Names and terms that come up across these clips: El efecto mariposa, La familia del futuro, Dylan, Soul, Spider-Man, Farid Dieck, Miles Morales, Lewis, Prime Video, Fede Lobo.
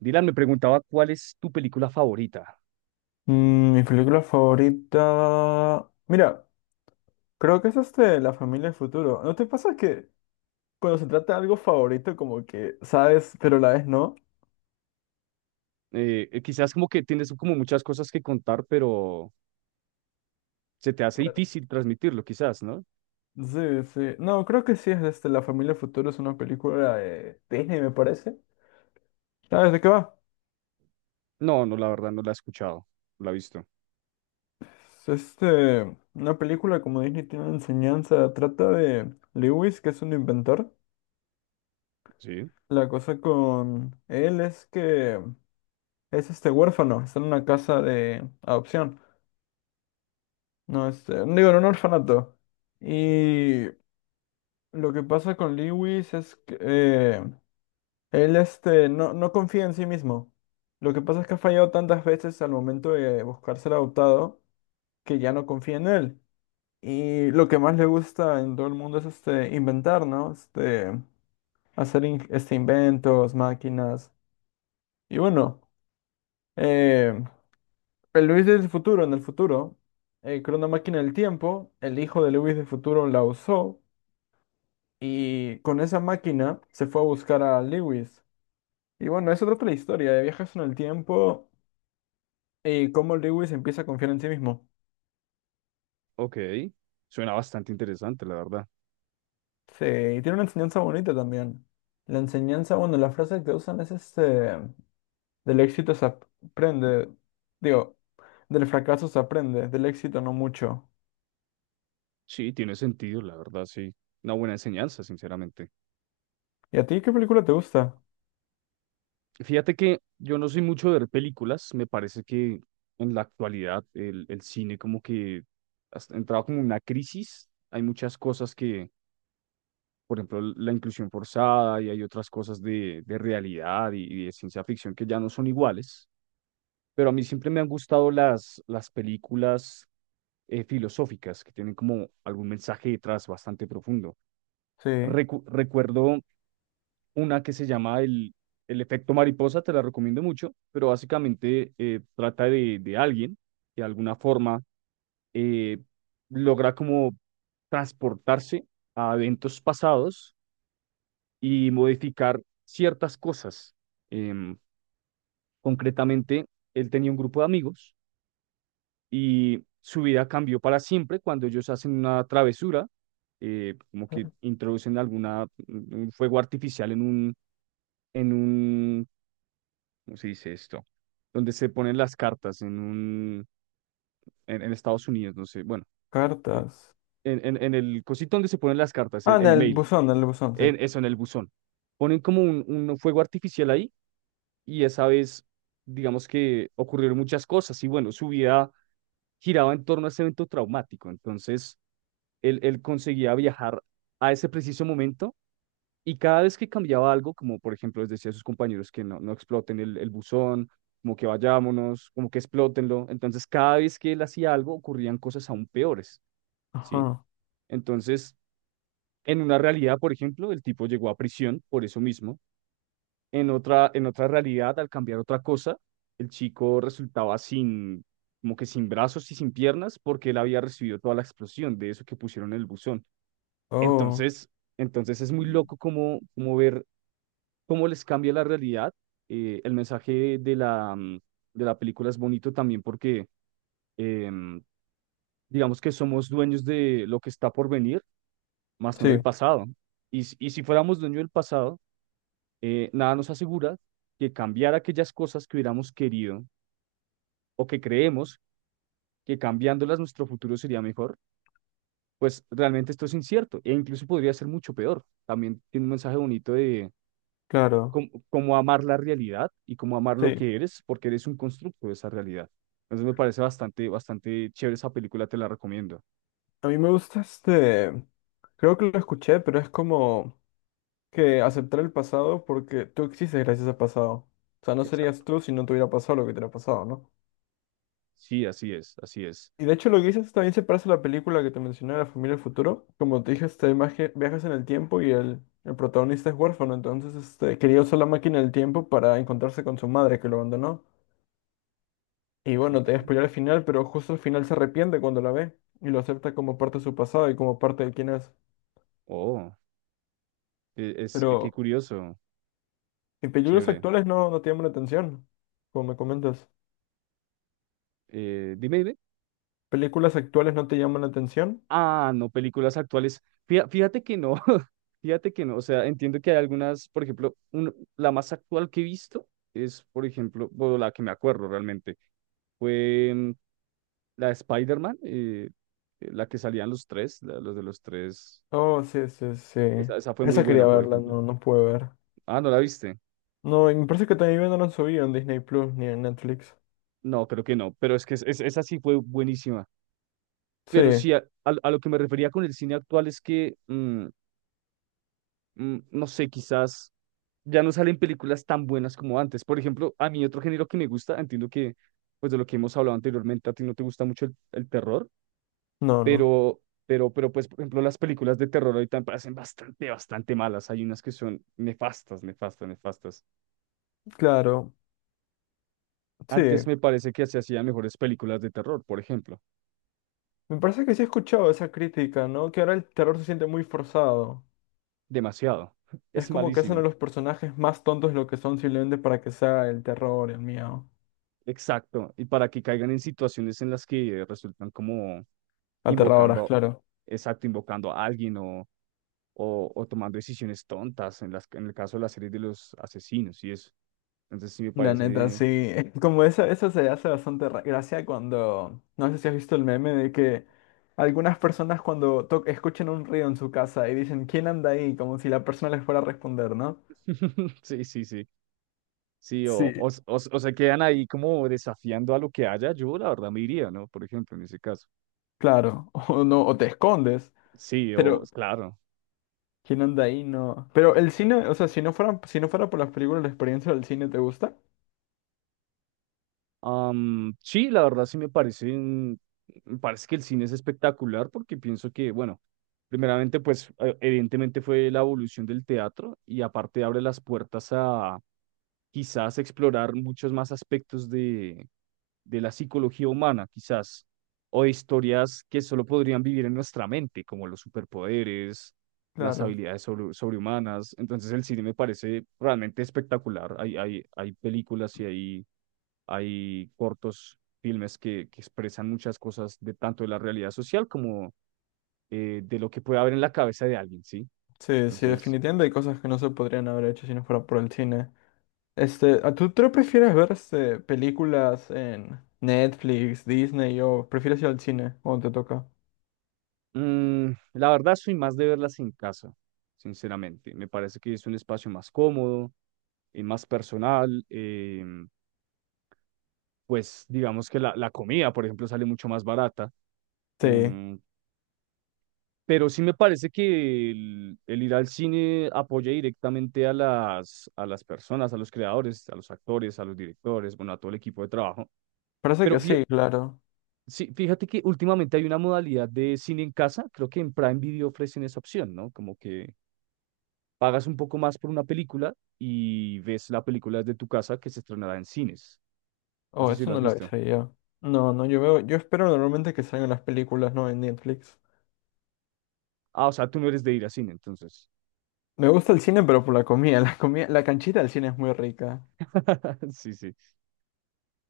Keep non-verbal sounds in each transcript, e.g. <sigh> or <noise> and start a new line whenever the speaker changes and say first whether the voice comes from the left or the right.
right: Dylan me preguntaba cuál es tu película favorita.
left: Mm, mi película favorita. Mira, creo que es La familia del futuro. ¿No te pasa que cuando se trata de algo favorito, como que sabes, pero a la vez no?
right: Quizás como que tienes como muchas cosas que contar, pero se te hace
left: Claro.
right: difícil transmitirlo, quizás, ¿no?
left: Sí, sí. No, creo que sí es La familia del futuro, es una película de Disney, me parece. ¿Sabes de qué va?
right: No, la verdad no la he escuchado, no la he visto.
left: Es una película como Disney tiene una enseñanza, trata de Lewis, que es un inventor.
right: Sí,
left: La cosa con él es que es huérfano, está en una casa de adopción. No, digo, en un orfanato. Y lo que pasa con Lewis es que él, no, no confía en sí mismo. Lo que pasa es que ha fallado tantas veces al momento de buscar ser adoptado que ya no confía en él. Y lo que más le gusta en todo el mundo es inventar, ¿no? Hacer inventos, máquinas. Y bueno, eh, el Lewis del futuro, en el futuro, creó una máquina del tiempo. El hijo de Lewis del futuro la usó. Y con esa máquina se fue a buscar a Lewis. Y bueno, es otra la historia de viajes en el tiempo y cómo Lewis empieza a confiar en sí mismo.
right: ok. Suena bastante interesante, la verdad.
left: Sí, y tiene una enseñanza bonita también. La enseñanza, bueno, la frase que usan es del éxito se aprende, digo, del fracaso se aprende, del éxito no mucho.
right: Sí, tiene sentido, la verdad, sí. Una buena enseñanza, sinceramente.
left: ¿Y a ti qué película te gusta?
right: Fíjate que yo no soy mucho de ver películas, me parece que en la actualidad el cine como que ha entrado como en una crisis, hay muchas cosas que por ejemplo, la inclusión forzada y hay otras cosas de realidad y de ciencia ficción que ya no son iguales, pero a mí siempre me han gustado las películas filosóficas que tienen como algún mensaje detrás bastante profundo.
left: Sí,
right: Recuerdo una que se llama El efecto mariposa, te la recomiendo mucho, pero básicamente trata de alguien que de alguna forma eh, logra como transportarse a eventos pasados y modificar ciertas cosas. Em, Concretamente, él tenía un grupo de amigos y su vida cambió para siempre cuando ellos hacen una travesura, como que introducen alguna, un fuego artificial en un, ¿cómo se dice esto? Donde se ponen las cartas en Estados Unidos, no sé, bueno, eh,
left: cartas.
right: en el cosito donde se ponen las cartas,
left: Ah,
right: el mail,
left: en el buzón, sí.
right: en eso, en el buzón. Ponen como un fuego artificial ahí y esa vez, digamos que ocurrieron muchas cosas y bueno, su vida giraba en torno a ese evento traumático, entonces él conseguía viajar a ese preciso momento y cada vez que cambiaba algo, como por ejemplo les decía a sus compañeros que no, no exploten el buzón, como que vayámonos, como que explótenlo, entonces cada vez que él hacía algo ocurrían cosas aún peores, ¿sí?
left: Ajá.
right: Entonces, en una realidad, por ejemplo, el tipo llegó a prisión por eso mismo. En otra realidad, al cambiar otra cosa, el chico resultaba sin, como que sin brazos y sin piernas porque él había recibido toda la explosión de eso que pusieron en el buzón.
left: Oh,
right: Entonces, entonces es muy loco como, como ver cómo les cambia la realidad. El mensaje de de la película es bonito también porque em, digamos que somos dueños de lo que está por venir, más no del
left: sí,
right: pasado. Y, y si fuéramos dueños del pasado, nada nos asegura que cambiar aquellas cosas que hubiéramos querido o que creemos que cambiándolas nuestro futuro sería mejor, pues realmente esto es incierto e incluso podría ser mucho peor. También tiene un mensaje bonito de
left: claro.
right: cómo, cómo amar la realidad y cómo amar lo
left: Sí,
right: que eres, porque eres un constructo de esa realidad. Entonces me parece bastante, bastante chévere esa película, te la recomiendo.
left: a mí me gusta creo que lo escuché, pero es como que aceptar el pasado porque tú existes gracias al pasado. O sea, no
right: Exacto.
left: serías tú si no te hubiera pasado lo que te hubiera pasado, ¿no?
right: Sí, así es, así es.
left: Y de hecho lo que dices también se parece a la película que te mencioné, La familia del futuro. Como te dije, viajas en el tiempo y el protagonista es huérfano, entonces quería usar la máquina del tiempo para encontrarse con su madre que lo abandonó. Y bueno, te voy a
right: Okay.
left: spoiler al final, pero justo al final se arrepiente cuando la ve y lo acepta como parte de su pasado y como parte de quién es.
right: Oh, es, qué
left: Pero
right: curioso,
left: Y películas
right: chévere.
left: actuales no, no te llaman la atención, como me comentas.
right: Dime, dime.
left: ¿Películas actuales no te llaman la atención?
right: Ah, no, películas actuales. Fíjate que no, <laughs> fíjate que no. O sea, entiendo que hay algunas, por ejemplo, la más actual que he visto es, por ejemplo, bueno, la que me acuerdo realmente, fue la de Spider-Man, la que salían los tres, los de los tres.
left: Oh, sí, sí, sí.
right: Esa fue muy
left: Esa
right: buena,
left: quería
right: por
left: verla,
right: ejemplo.
left: no, no pude ver.
right: Ah, ¿no la viste?
left: No, y me parece que también no la han subido en Disney Plus ni en Netflix.
right: No, creo que no, pero es que esa sí fue buenísima.
left: Sí,
right: Pero sí, a lo que me refería con el cine actual es que, no sé, quizás ya no salen películas tan buenas como antes. Por ejemplo, a mí otro género que me gusta, entiendo que, pues de lo que hemos hablado anteriormente, a ti no te gusta mucho el terror,
left: no, no.
right: pero, pero, pues, por ejemplo, las películas de terror ahorita me parecen bastante, bastante malas. Hay unas que son nefastas, nefastas, nefastas.
left: Claro, sí.
right: Antes me parece que se hacían mejores películas de terror, por ejemplo.
left: Me parece que sí he escuchado esa crítica, ¿no? Que ahora el terror se siente muy forzado.
right: Demasiado. <laughs>
left: Es
right: Es
left: como que hacen a
right: malísimo.
left: los personajes más tontos de lo que son simplemente para que sea el terror, el miedo.
right: Exacto. Y para que caigan en situaciones en las que resultan como
left: Aterradoras,
right: invocando,
left: claro.
right: exacto, invocando a alguien o o tomando decisiones tontas en las, en el caso de la serie de los asesinos y eso. Entonces sí me
left: La neta,
right: parece,
left: sí. <laughs> Como eso se hace bastante gracia cuando. No sé si has visto el meme de que algunas personas cuando escuchan un ruido en su casa y dicen, ¿quién anda ahí? Como si la persona les fuera a responder, ¿no?
right: <laughs> sí, sí, sí, sí,
left: Sí.
right: o se quedan ahí como desafiando a lo que haya, yo la verdad me iría, ¿no? Por ejemplo, en ese caso.
left: Claro. <laughs> O no, o te escondes.
right: Sí, o
left: Pero,
right: claro.
left: ¿quién anda ahí? No. Pero el cine, o sea, si no fuera por las películas, ¿la experiencia del cine te gusta?
right: Sí, la verdad sí me parece, me parece que el cine es espectacular porque pienso que, bueno, primeramente pues evidentemente fue la evolución del teatro y aparte abre las puertas a quizás explorar muchos más aspectos de la psicología humana, quizás, o de historias que solo podrían vivir en nuestra mente, como los superpoderes, las
left: Claro.
right: habilidades sobrehumanas. Entonces el cine me parece realmente espectacular. Hay películas y hay cortos filmes que expresan muchas cosas de tanto de la realidad social como de lo que puede haber en la cabeza de alguien, ¿sí?
left: Sí, sí,
right: Entonces,
left: definitivamente hay cosas que no se podrían haber hecho si no fuera por el cine. Este, ¿a ¿Tú prefieres ver películas en Netflix, Disney o prefieres ir al cine cuando te toca?
right: la verdad soy más de verlas en casa, sinceramente. Me parece que es un espacio más cómodo más personal. Pues digamos que la comida, por ejemplo, sale mucho más barata.
left: Sí,
right: em, pero sí me parece que el ir al cine apoya directamente a a las personas, a los creadores, a los actores, a los directores, bueno, a todo el equipo de trabajo.
left: parece
right: Pero
left: que
right: fí-
left: sí, claro.
right: sí, fíjate que últimamente hay una modalidad de cine en casa, creo que en Prime Video ofrecen esa opción, ¿no? Como que pagas un poco más por una película y ves la película desde tu casa que se estrenará en cines. No
left: Oh,
right: sé si
left: eso
right: lo has
left: no lo
right: visto.
left: avisé yo. No, no, yo veo, yo espero normalmente que salgan las películas, ¿no? En Netflix.
right: Ah, o sea, tú no eres de ir a cine, entonces.
left: Me gusta el cine, pero por la comida, <laughs> la comida, la canchita del cine es muy rica.
right: <laughs> Sí, sí.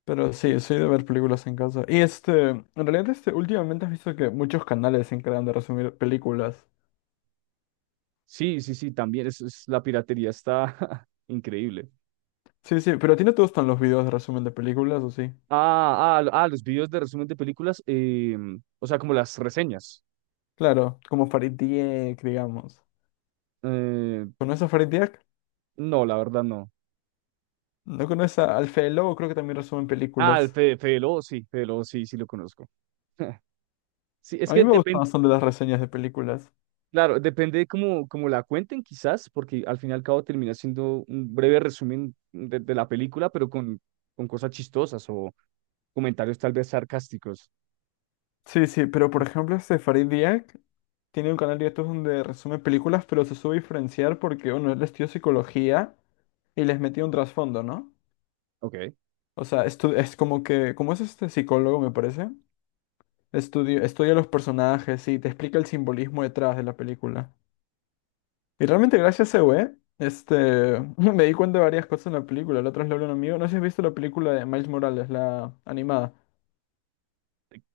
left: Pero
right: Sí,
left: sí, soy de ver películas en casa. Y en realidad últimamente has visto que muchos canales se encargan de resumir películas.
right: sí, sí, sí, también. Es, la piratería está <laughs> increíble.
left: Sí, sí, pero ¿a ti no te gustan los videos de resumen de películas o sí?
right: Los videos de resumen de películas, o sea, como las reseñas.
left: Claro, como Farid Dieck, digamos.
right: Eh,
left: ¿Conoces a Farid Dieck?
right: no, la verdad no.
left: ¿No conoces al Fede Lobo? Creo que también resumen
right: Ah, el
left: películas.
right: Fede, Fede Lobo, sí, sí lo conozco. <laughs> Sí, es
left: A mí
right: que
left: me gustan
right: depende,
left: bastante las reseñas de películas.
right: claro, depende de cómo, cómo la cuenten quizás, porque al fin y al cabo termina siendo un breve resumen de la película, pero con cosas chistosas o comentarios tal vez sarcásticos.
left: Sí, sí, pero por ejemplo, este Farid Diak tiene un canal de YouTube donde resume películas, pero se sube diferenciar porque, bueno, él estudió psicología y les metió un trasfondo, ¿no?
right: Ok.
left: O sea, es como que, como es este psicólogo, me parece, estudia, estudia los personajes y te explica el simbolismo detrás de la película. Y realmente gracias a ese güey, <laughs> me di cuenta de varias cosas en la película. La otra vez le hablé a un amigo. No sé si has visto la película de Miles Morales, la animada.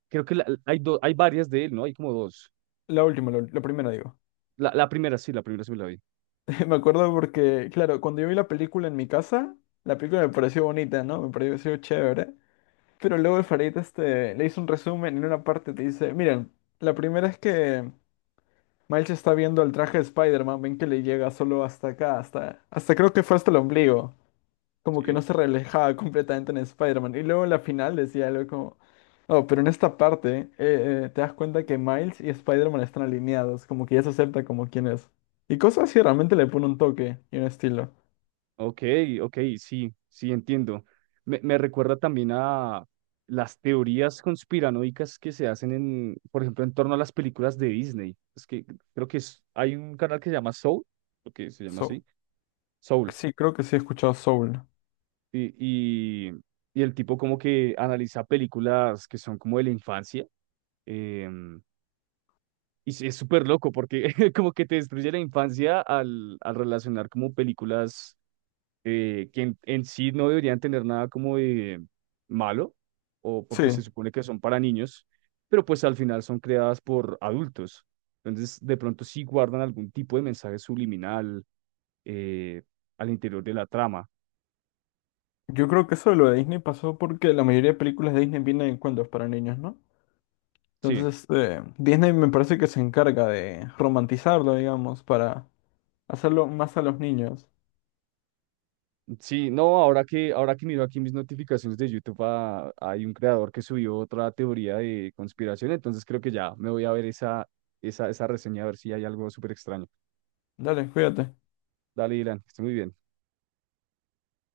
right: Creo que hay, hay varias de él, ¿no? Hay como dos.
left: La última, la primera digo.
right: La primera sí, la primera sí me la vi.
left: <laughs> Me acuerdo porque, claro, cuando yo vi la película en mi casa, la película me pareció bonita, ¿no? Me pareció chévere. Pero luego el Farid, le hizo un resumen y en una parte te dice, miren, la primera es que Miles está viendo el traje de Spider-Man, ven que le llega solo hasta acá, hasta, creo que fue hasta el ombligo. Como que
right: Sí.
left: no se reflejaba <laughs> completamente en Spider-Man. Y luego en la final decía algo como, oh, pero en esta parte te das cuenta que Miles y Spider-Man están alineados, como que ya se acepta como quien es. Y cosas así realmente le pone un toque y un estilo.
right: Ok, ok, sí, sí, entiendo. Me recuerda también a las teorías conspiranoicas que se hacen en, por ejemplo, en torno a las películas de Disney. Es que creo que hay un canal que se llama Soul, lo que se llama
left: So,
right: así, Soul.
left: sí, creo que sí he escuchado Soul.
right: Y, y, y el tipo como que analiza películas que son como de la infancia. em, Y sí, es súper loco porque <laughs> como que te destruye la infancia al, al relacionar como películas que en sí no deberían tener nada como de malo o porque
left: Sí,
right: se supone que son para niños, pero pues al final son creadas por adultos. Entonces de pronto sí guardan algún tipo de mensaje subliminal eh, al interior de la trama.
left: yo creo que eso de lo de Disney pasó porque la mayoría de películas de Disney vienen en cuentos para niños, ¿no?
right: Sí.
left: Entonces, Disney me parece que se encarga de romantizarlo, digamos, para hacerlo más a los niños.
right: Sí, no, ahora que miro aquí mis notificaciones de YouTube, ah, hay un creador que subió otra teoría de conspiración, entonces creo que ya me voy a ver esa, esa, esa reseña a ver si hay algo súper extraño.
left: Dale, cuídate.
right: Dale, Dylan, que esté muy bien.